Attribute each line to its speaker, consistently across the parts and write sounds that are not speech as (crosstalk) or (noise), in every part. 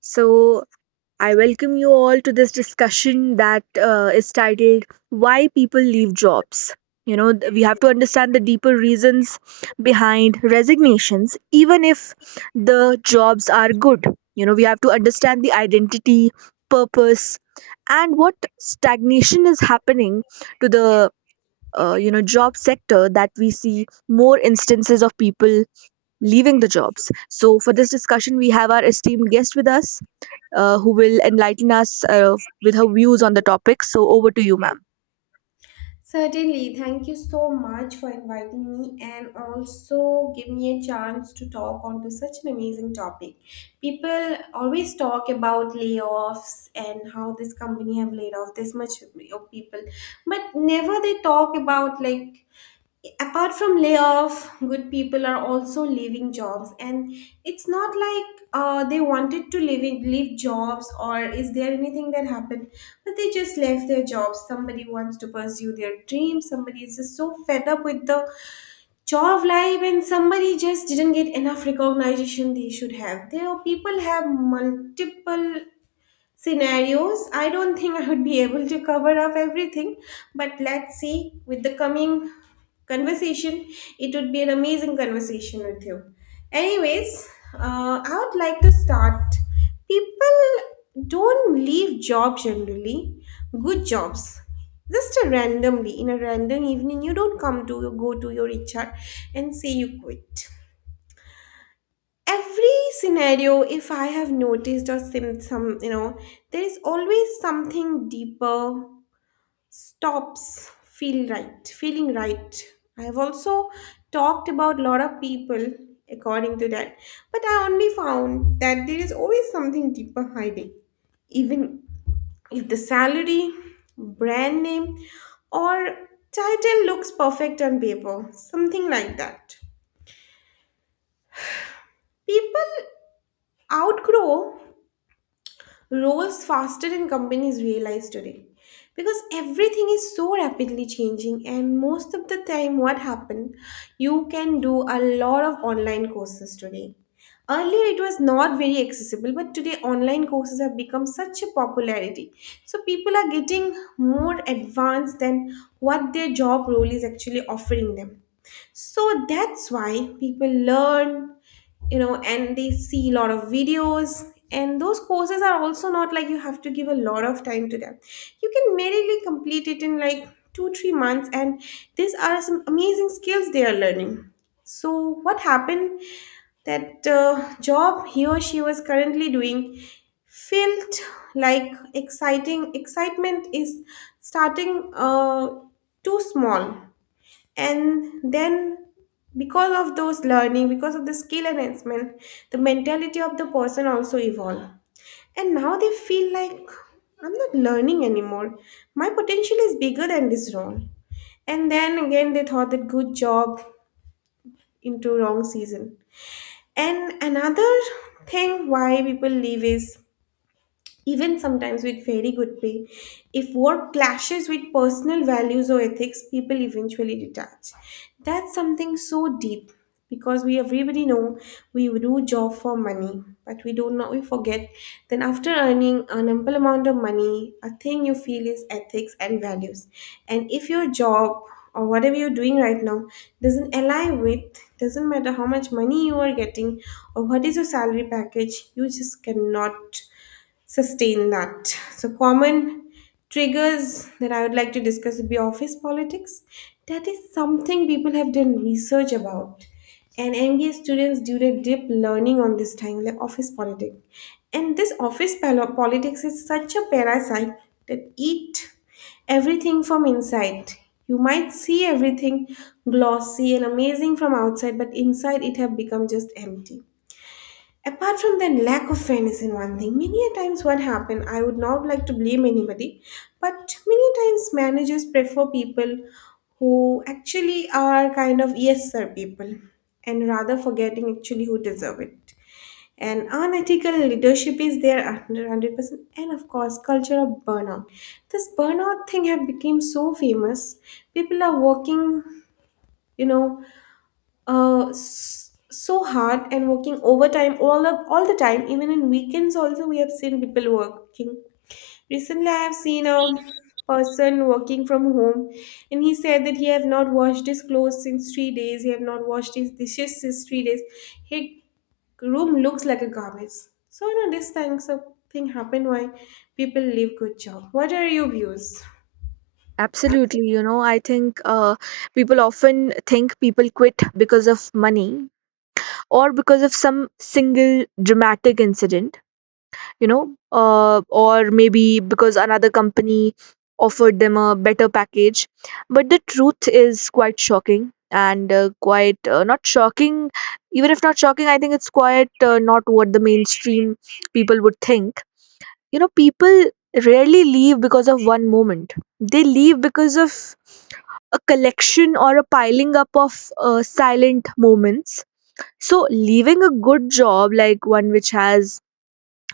Speaker 1: So, I welcome you all to this discussion that is titled Why People Leave Jobs. We have to understand the deeper reasons behind resignations, even if the jobs are good. You know, we have to understand the identity, purpose, and what stagnation is happening to the job sector, that we see more instances of people leaving the jobs. So for this discussion we have our esteemed guest with us, who will enlighten us with her views on the topic. So, over to you, ma'am.
Speaker 2: Certainly, thank you so much for inviting me and also give me a chance to talk onto such an amazing topic. People always talk about layoffs and how this company have laid off this much of people, but never they talk about like apart from layoff good people are also leaving jobs and it's not like they wanted to leaving leave jobs or is there anything that happened, but they just left their jobs. Somebody wants to pursue their dreams, somebody is just so fed up with the job life, and somebody just didn't get enough recognition they should have. There are people have multiple scenarios. I don't think I would be able to cover up everything, but let's see with the coming conversation. It would be an amazing conversation with you. Anyways, I would like to start. People don't leave jobs generally, good jobs. Just a randomly in a random evening, you don't come to go to your HR and say you quit. Every scenario, if I have noticed, or some you know, there is always something deeper, stops feel right, feeling right. I have also talked about lot of people according to that, but I only found that there is always something deeper hiding, even if the salary, brand name, or title looks perfect on paper, something like that. People outgrow rose faster than companies realize today, because everything is so rapidly changing. And most of the time what happened, you can do a lot of online courses today. Earlier it was not very accessible, but today online courses have become such a popularity, so people are getting more advanced than what their job role is actually offering them. So that's why people learn, you know, and they see a lot of videos. And those courses are also not like you have to give a lot of time to them. You can merely complete it in like two, three months. And these are some amazing skills they are learning. So, what happened? That job he or she was currently doing felt like exciting excitement is starting too small. And then because of those learning, because of the skill enhancement, the mentality of the person also evolve, and now they feel like I'm not learning anymore, my potential is bigger than this role. And then again they thought that good job into wrong season. And another thing why people leave is even sometimes with very good pay. If work clashes with personal values or ethics, people eventually detach. That's something so deep, because we everybody know we do job for money, but we don't know, we forget, then after earning an ample amount of money a thing you feel is ethics and values. And if your job or whatever you're doing right now doesn't align with, doesn't matter how much money you are getting or what is your salary package, you just cannot sustain that. So, common triggers that I would like to discuss would be office politics. That is something people have done research about. And MBA students do their deep learning on this time, like office politics. And this politics is such a parasite that eat everything from inside. You might see everything glossy and amazing from outside, but inside it have become just empty. Apart from that, lack of fairness in one thing, many a times what happened, I would not like to blame anybody, but many times managers prefer people who actually are kind of yes sir people and rather forgetting actually who deserve it. And unethical leadership is there under 100%, and of course culture of burnout. This burnout thing have become so famous. People are working, you know, so hard, and working overtime all the time, even in weekends also we have seen people working. Recently I have seen a person working from home, and he said that he have not washed his clothes since three days, he have not washed his dishes since three days, his room looks like a garbage. So you know, this thing, something happened. Why people leave good job? What are your views?
Speaker 1: Absolutely, you know, I think people often think people quit because of money or because of some single dramatic incident. you know or maybe because another company offered them a better package, but the truth is quite shocking and quite not shocking. Even if not shocking, I think it's quite not what the mainstream people would think. You know, people rarely leave because of one moment. They leave because of a collection or a piling up of silent moments. So leaving a good job, like one which has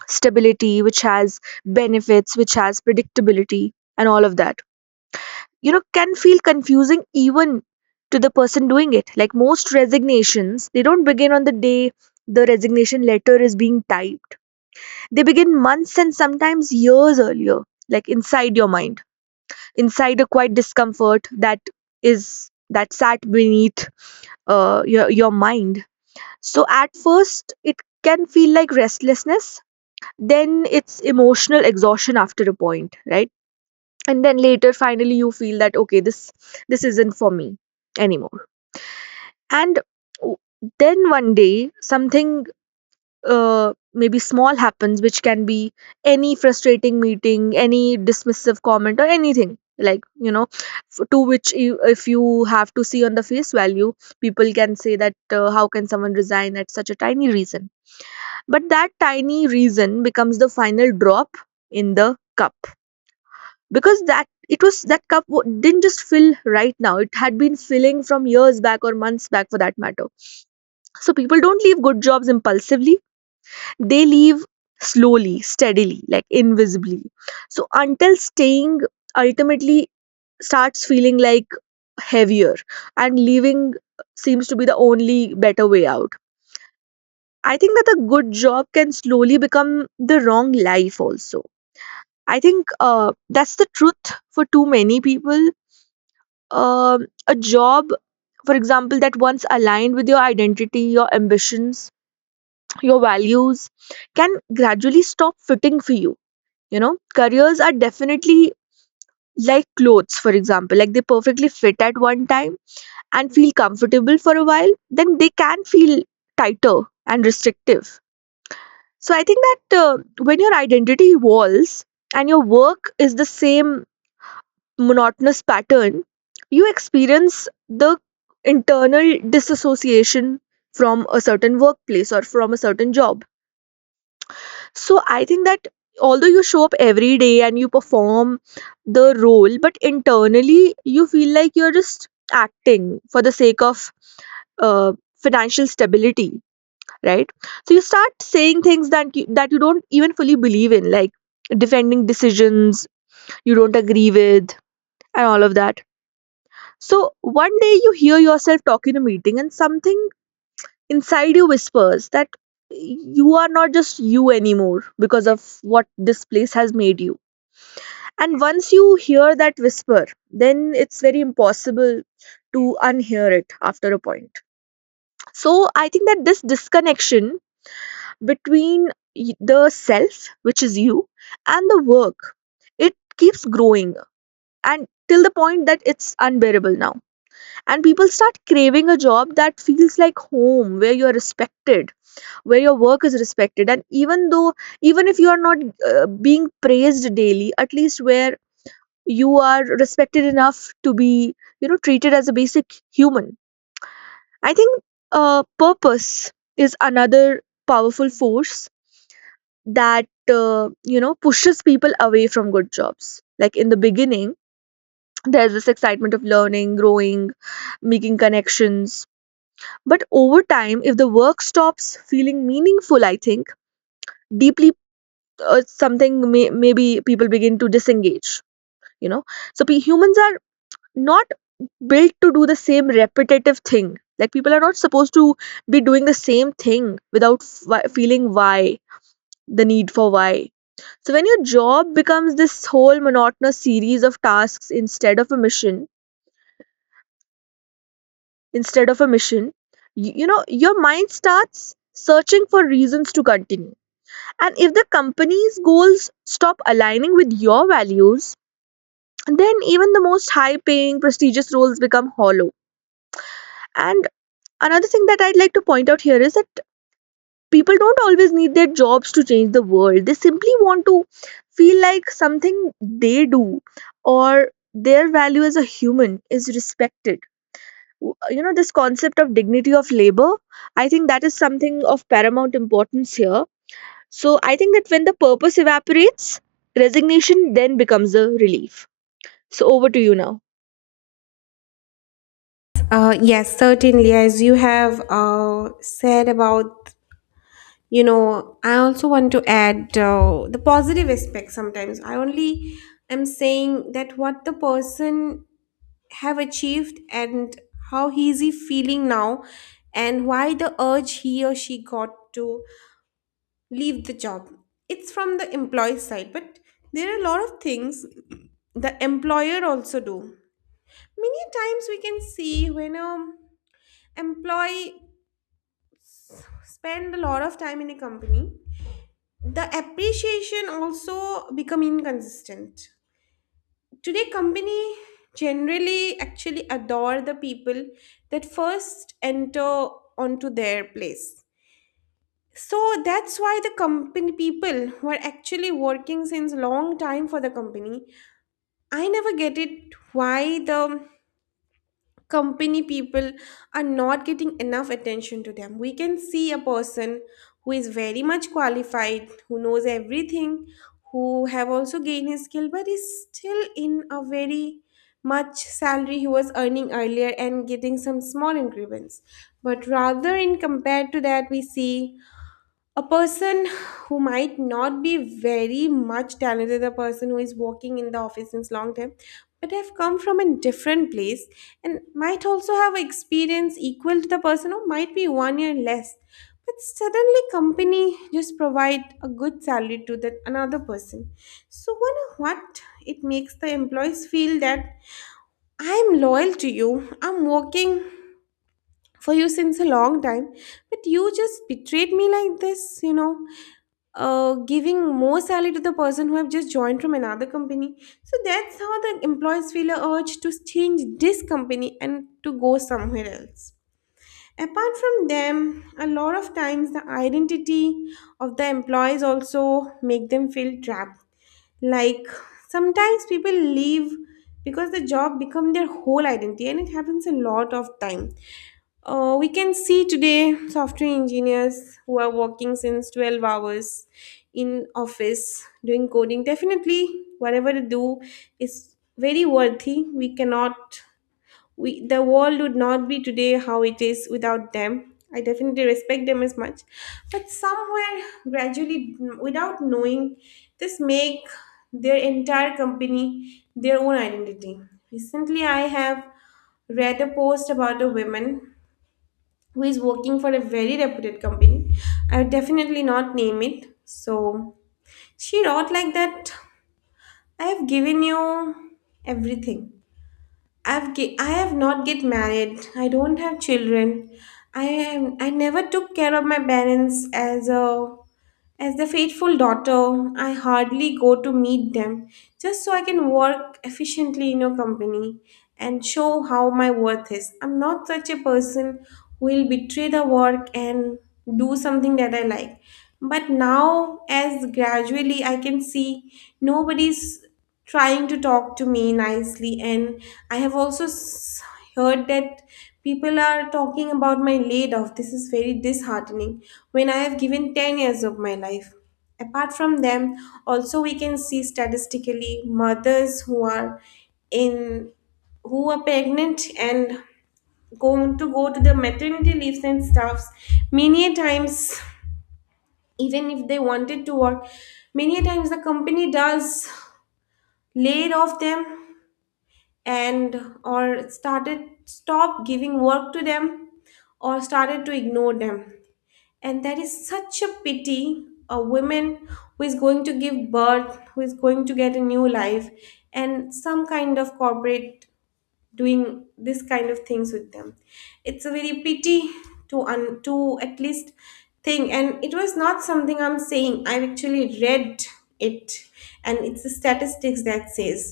Speaker 1: stability, which has benefits, which has predictability, and all of that, you know, can feel confusing even to the person doing it. Like most resignations, they don't begin on the day the resignation letter is being typed, they begin months and sometimes years earlier, like inside your mind, inside a quiet discomfort that is that sat beneath your mind. So at first it can feel like restlessness, then it's emotional exhaustion after a point, right? And then later finally you feel that okay, this isn't for me anymore. and w- then one day something maybe small happens, which can be any frustrating meeting, any dismissive comment, or anything like, you know, to which you, if you have to see on the face value, people can say that how can someone resign at such a tiny reason? But that tiny reason becomes the final drop in the cup, because that it was that cup didn't just fill right now, it had been filling from years back or months back for that matter. So people don't leave good jobs impulsively, they leave slowly, steadily, like invisibly, so until staying ultimately starts feeling like heavier and leaving seems to be the only better way out. I think that a good job can slowly become the wrong life also. I think that's the truth for too many people. A job, for example, that once aligned with your identity, your ambitions, your values, can gradually stop fitting for you. You know, careers are definitely like clothes, for example, like they perfectly fit at one time and feel comfortable for a while, then they can feel tighter and restrictive. So I think that when your identity evolves and your work is the same monotonous pattern, you experience the internal disassociation from a certain workplace or from a certain job. So I think that although you show up every day and you perform the role, but internally you feel like you're just acting for the sake of uh, financial stability, right? So you start saying things that that you don't even fully believe in, like defending decisions you don't agree with and all of that. So one day you hear yourself talk in a meeting and something inside you whispers that you are not just you anymore because of what this place has made you. And once you hear that whisper, then it's very impossible to unhear it after a point. So I think that this disconnection between the self, which is you, and the work, it keeps growing and till the point that it's unbearable now, and people start craving a job that feels like home, where you're respected, where your work is respected, and even though, even if you are not being praised daily, at least where you are respected enough to be, you know, treated as a basic human. I think purpose is another powerful force that pushes people away from good jobs. Like in the beginning there's this excitement of learning, growing, making connections. But over time, if the work stops feeling meaningful, I think deeply maybe people begin to disengage. You know, so pe humans are not built to do the same repetitive thing. Like people are not supposed to be doing the same thing without feeling why, the need for why. So when your job becomes this whole monotonous series of tasks instead of a mission, you know your mind starts searching for reasons to continue. And if the company's goals stop aligning with your values, then even the most high paying, prestigious roles become hollow. And another thing that I'd like to point out here is that people don't always need their jobs to change the world. They simply want to feel like something they do or their value as a human is respected. You know, this concept of dignity of labor, I think that is something of paramount importance here. So I think that when the purpose evaporates, resignation then becomes a relief. So over to you now.
Speaker 2: Yes, certainly. As you have said about, you know, I also want to add the positive aspect. Sometimes I only am saying that what the person have achieved, and how he is, he feeling now, and why the urge he or she got to leave the job. It's from the employee side, but there are a lot of things the employer also do. Many times we can see when a employee spend a lot of time in a company, the appreciation also become inconsistent. Today company generally actually adore the people that first enter onto their place. So that's why the company people who are actually working since long time for the company, I never get it why the company people are not getting enough attention to them. We can see a person who is very much qualified, who knows everything, who have also gained his skill, but is still in a very much salary he was earning earlier and getting some small increments. But rather, in compared to that, we see a person who might not be very much talented, a person who is working in the office since long time, but have come from a different place and might also have experience equal to the person who might be one year less. But suddenly company just provide a good salary to that another person. So wonder what it makes the employees feel, that I'm loyal to you, I'm working for you since a long time, but you just betrayed me like this, you know, giving more salary to the person who have just joined from another company. So that's how the employees feel a urge to change this company and to go somewhere else. Apart from them, a lot of times the identity of the employees also make them feel trapped. Like sometimes people leave because the job become their whole identity, and it happens a lot of time. We can see today software engineers who are working since 12 hours in office doing coding. Definitely, whatever they do is very worthy. We cannot, we the world would not be today how it is without them. I definitely respect them as much, but somewhere gradually, without knowing, this make their entire company their own identity. Recently, I have read a post about a woman who is working for a very reputed company. I would definitely not name it. So she wrote like that. I have given you everything. I have not get married. I don't have children. I never took care of my parents as a, as the faithful daughter, I hardly go to meet them, just so I can work efficiently in your company and show how my worth is. I'm not such a person who will betray the work and do something that I like. But now, as gradually I can see, nobody's trying to talk to me nicely. And I have also s- heard that people are talking about my laid off. This is very disheartening when I have given 10 years of my life. Apart from them, also we can see statistically mothers who are in, who are pregnant and going to go to the maternity leaves and stuffs, many a times even if they wanted to work, many a times the company does laid off them, and or started stop giving work to them, or started to ignore them. And that is such a pity. A woman who is going to give birth, who is going to get a new life, and some kind of corporate doing this kind of things with them, it's a very pity to to at least think. And it was not something I'm saying, I've actually read it, and it's the statistics that says,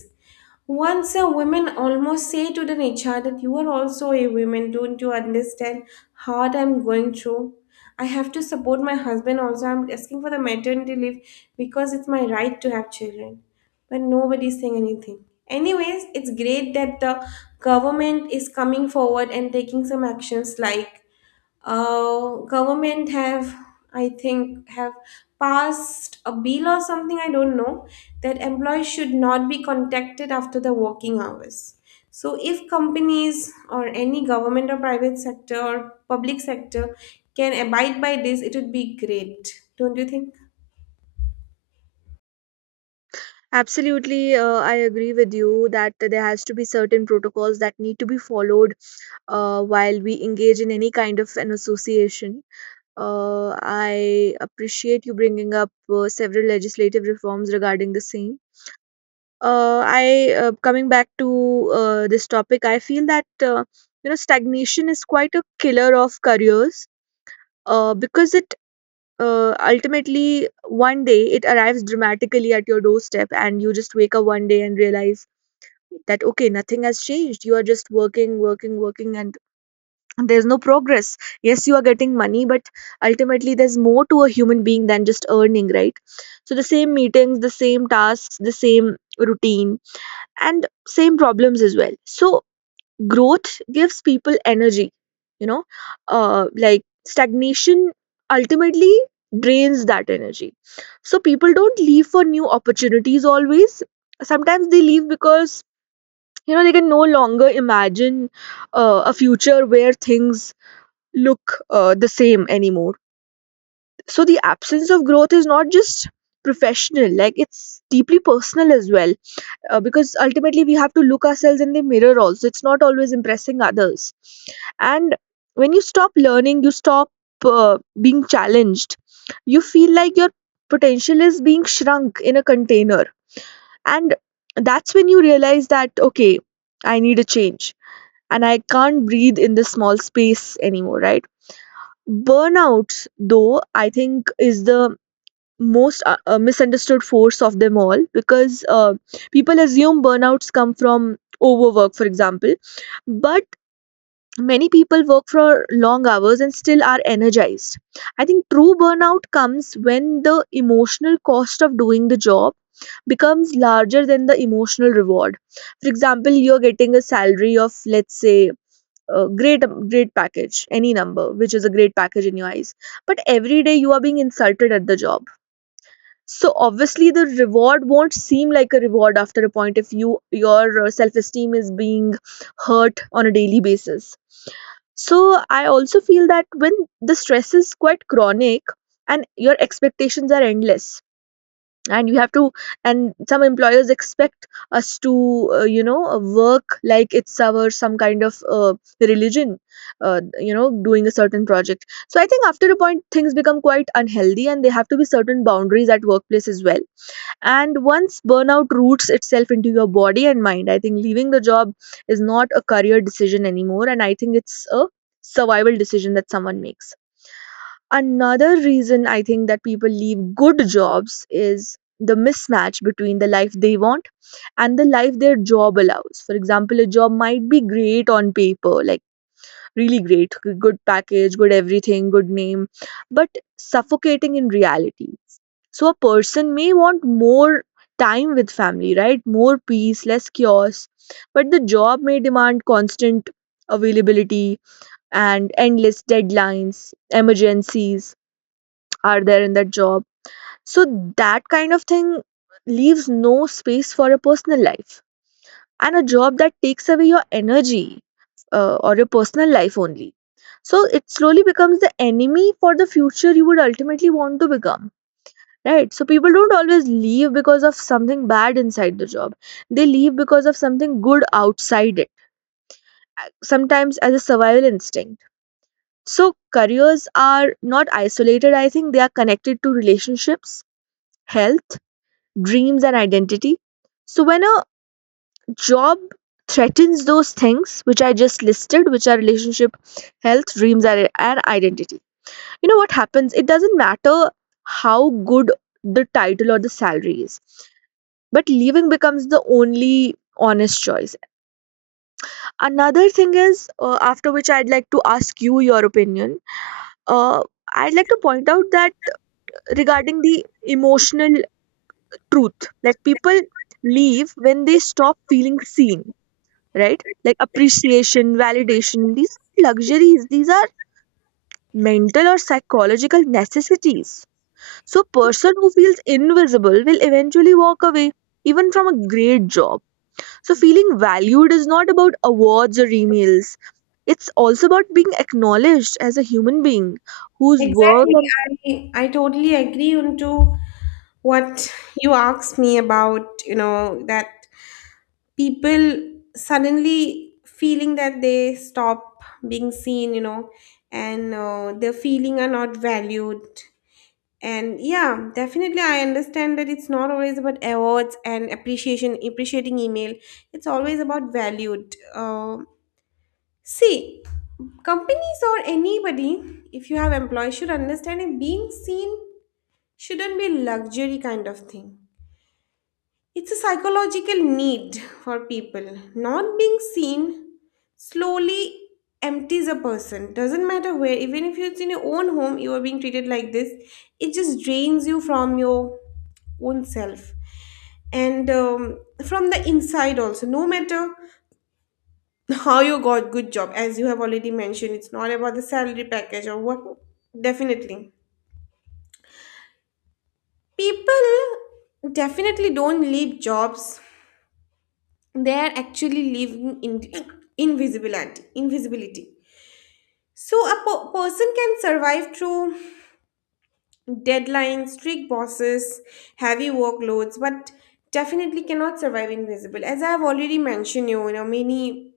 Speaker 2: once a woman almost say to the nature that you are also a woman, don't you understand how I'm going through? I have to support my husband also. I'm asking for the maternity leave because it's my right to have children. But nobody's saying anything. Anyways, it's great that the government is coming forward and taking some actions like government have I think have passed a bill or something, I don't know, that employees should not be contacted after the working hours. So if companies or any government or private sector or public sector can abide by this, it would be great, don't you think?
Speaker 1: Absolutely, I agree with you that there has to be certain protocols that need to be followed while we engage in any kind of an association. I appreciate you bringing up several legislative reforms regarding the same. I Coming back to this topic, I feel that you know stagnation is quite a killer of careers, because it ultimately one day it arrives dramatically at your doorstep and you just wake up one day and realize that okay, nothing has changed, you are just working, working, working, and there's no progress. Yes, you are getting money, but ultimately there's more to a human being than just earning, right? So the same meetings, the same tasks, the same routine, and same problems as well. So growth gives people energy, you know, like stagnation ultimately drains that energy. So people don't leave for new opportunities always, sometimes they leave because, you know, they can no longer imagine a future where things look the same anymore. So the absence of growth is not just professional, like it's deeply personal as well, because ultimately we have to look ourselves in the mirror also, it's not always impressing others. And when you stop learning, you stop being challenged, you feel like your potential is being shrunk in a container, and that's when you realize that okay, I need a change, and I can't breathe in this small space anymore, right? Burnout though I think is the most misunderstood force of them all, because people assume burnouts come from overwork, for example, but many people work for long hours and still are energized. I think true burnout comes when the emotional cost of doing the job becomes larger than the emotional reward. For example, you're getting a salary of let's say a great great package, any number which is a great package in your eyes, but every day you are being insulted at the job. So obviously the reward won't seem like a reward after a point if your self-esteem is being hurt on a daily basis. So I also feel that when the stress is quite chronic and your expectations are endless, and you have to, and some employers expect us to, work like it's our some kind of religion, doing a certain project. So I think after a point things become quite unhealthy and there have to be certain boundaries at workplace as well. And once burnout roots itself into your body and mind, I think leaving the job is not a career decision anymore, and I think it's a survival decision that someone makes. Another reason I think that people leave good jobs is the mismatch between the life they want and the life their job allows. For example, a job might be great on paper, like really great, good package, good everything, good name, but suffocating in reality. So a person may want more time with family, right? More peace, less chaos. But the job may demand constant availability and endless deadlines, emergencies are there in that job. So that kind of thing leaves no space for a personal life. And a job that takes away your energy or your personal life only. So it slowly becomes the enemy for the future you would ultimately want to become, right? So people don't always leave because of something bad inside the job, they leave because of something good outside it, sometimes as a survival instinct. So careers are not isolated, I think they are connected to relationships, health, dreams, and identity. So when a job threatens those things which I just listed, which are relationship, health, dreams, and identity, you know what happens, it doesn't matter how good the title or the salary is, but leaving becomes the only honest choice. Another thing is, after which I'd like to ask you your opinion, uh, I'd like to point out that regarding the emotional truth, like people leave when they stop feeling seen, right? Like appreciation, validation, these are luxuries, these are mental or psychological necessities. So person who feels invisible will eventually walk away even from a great job. So, feeling valued is not about awards or emails. It's also about being acknowledged as a human being whose worth
Speaker 2: Exactly, I totally agree onto what you asked me about, you know, that people suddenly feeling that they stop being seen, you know, and their feeling are not valued. And yeah, definitely I understand that it's not always about awards and appreciation, appreciating email. It's always about valued, see, companies or anybody, if you have employees, should understand that being seen shouldn't be luxury kind of thing. It's a psychological need for people. Not being seen slowly empties a person. Doesn't matter where, even if it's in your own home, you are being treated like this. It just drains you from your own self and from the inside also, no matter how you got good job. As you have already mentioned, it's not about the salary package or what. Definitely people, definitely don't leave jobs, they are actually living in invisibility. So a person can survive through deadlines, strict bosses, heavy workloads, but definitely cannot survive invisible. As I have already mentioned, you know, many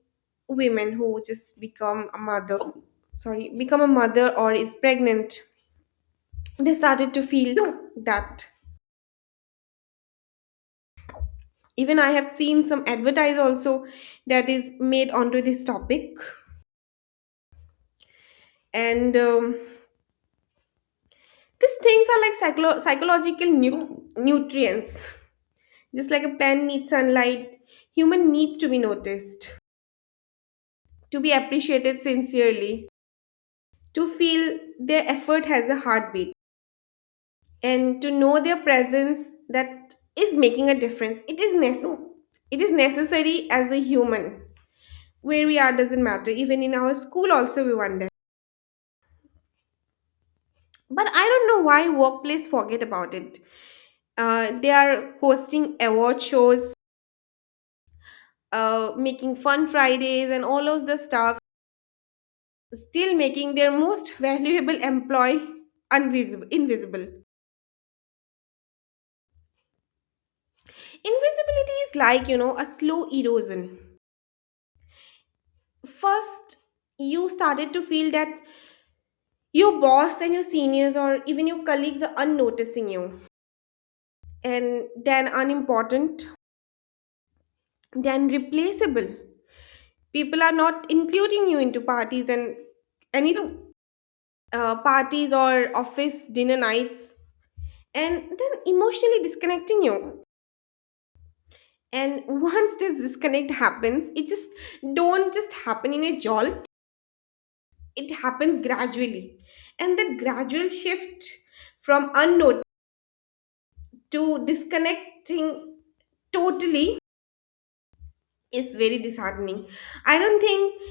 Speaker 2: women who just become a mother, sorry, become a mother or is pregnant, they started to feel that. Even I have seen some advertise also that is made onto this topic. And these things are like psychological nutrients. Just like a plant needs sunlight, human needs to be noticed, to be appreciated sincerely, to feel their effort has a heartbeat, and to know their presence that is making a difference. It is necessary. It is necessary as a human. Where we are doesn't matter. Even in our school, also we wonder. But I don't know why workplace forget about it. They are hosting award shows, making fun Fridays and all of the stuff, still making their most (laughs) valuable employee unvisible, invisible. Invisibility is like, you know, a slow erosion. First, you started to feel that your boss and your seniors or even your colleagues are unnoticing you, and then unimportant, then replaceable. People are not including you into parties and any parties or office dinner nights, and then emotionally disconnecting you. And once this disconnect happens, it just don't just happen in a jolt, it happens gradually. And that gradual shift from unknown to disconnecting totally is very disheartening. I don't think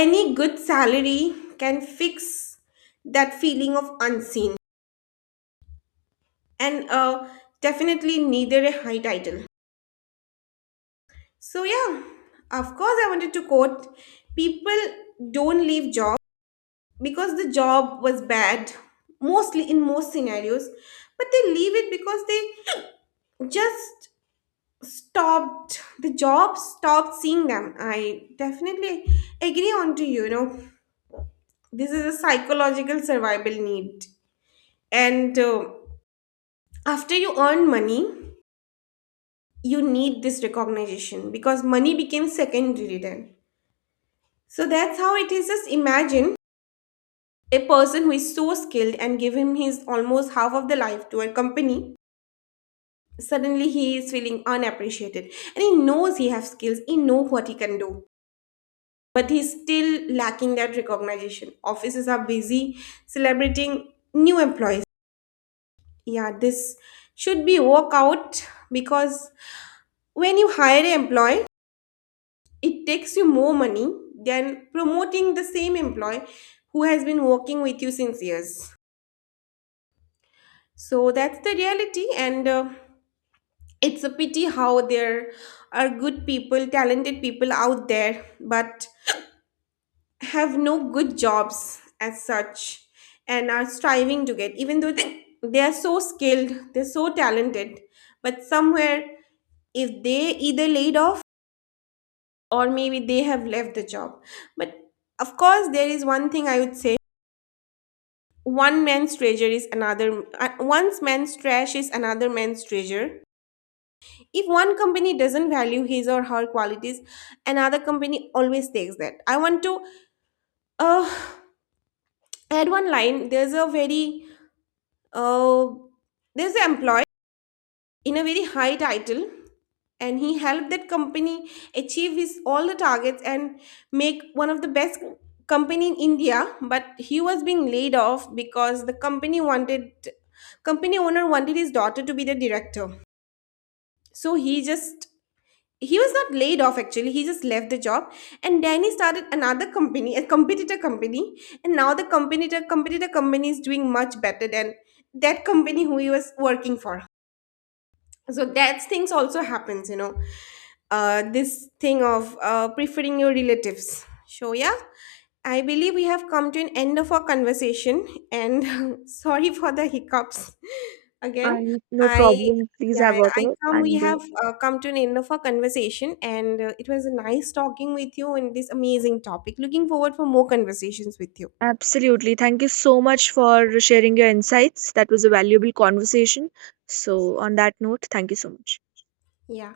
Speaker 2: any good salary can fix that feeling of unseen, and definitely neither a high title. So yeah, of course, I wanted to quote, people don't leave job because the job was bad, mostly in most scenarios, but they leave it because they just stopped, the job stopped seeing them. I definitely agree on to you, you know, this is a psychological survival need. And after you earn money, you need this recognition because money became secondary then. So that's how it is. Just imagine, a person who is so skilled and give him his almost half of the life to a company, suddenly he is feeling unappreciated. And he knows he has skills, he knows what he can do. But he's still lacking that recognition. Offices are busy celebrating new employees. Yeah, this should be work out because when you hire an employee, it takes you more money than promoting the same employee who has been working with you since years. So that's the reality, and it's a pity how there are good people, talented people out there, but have no good jobs as such and are striving to get, even though they are so skilled, they're so talented, but somewhere if they either laid off or maybe they have left the job. But of course, there is one thing I would say, one man's treasure is another, one man's trash is another man's treasure. If one company doesn't value his or her qualities, another company always takes that. I want to uh, add one line. There's a very uh, there's an employee in a very high title, and he helped that company achieve his all the targets and make one of the best company in India. But he was being laid off because the company owner wanted his daughter to be the director. So he just, he was not laid off actually, he just left the job. And then he started another company, a competitor company. And now the competitor company is doing much better than that company who he was working for. So that things also happens, you know, this thing of preferring your relatives. So yeah, I believe we have come to an end of our conversation, and (laughs) sorry for the hiccups (laughs) again.
Speaker 1: and no
Speaker 2: I
Speaker 1: problem. Please
Speaker 2: Yeah, yeah,
Speaker 1: have
Speaker 2: I
Speaker 1: water.
Speaker 2: come we
Speaker 1: And
Speaker 2: have come to an end of our conversation, and it was nice talking with you in this amazing topic. Looking forward for more conversations with you. So,
Speaker 1: absolutely. Thank you so much for sharing your insights. That was a valuable conversation. So,
Speaker 2: so,
Speaker 1: on that note, thank you so much.
Speaker 2: yeah,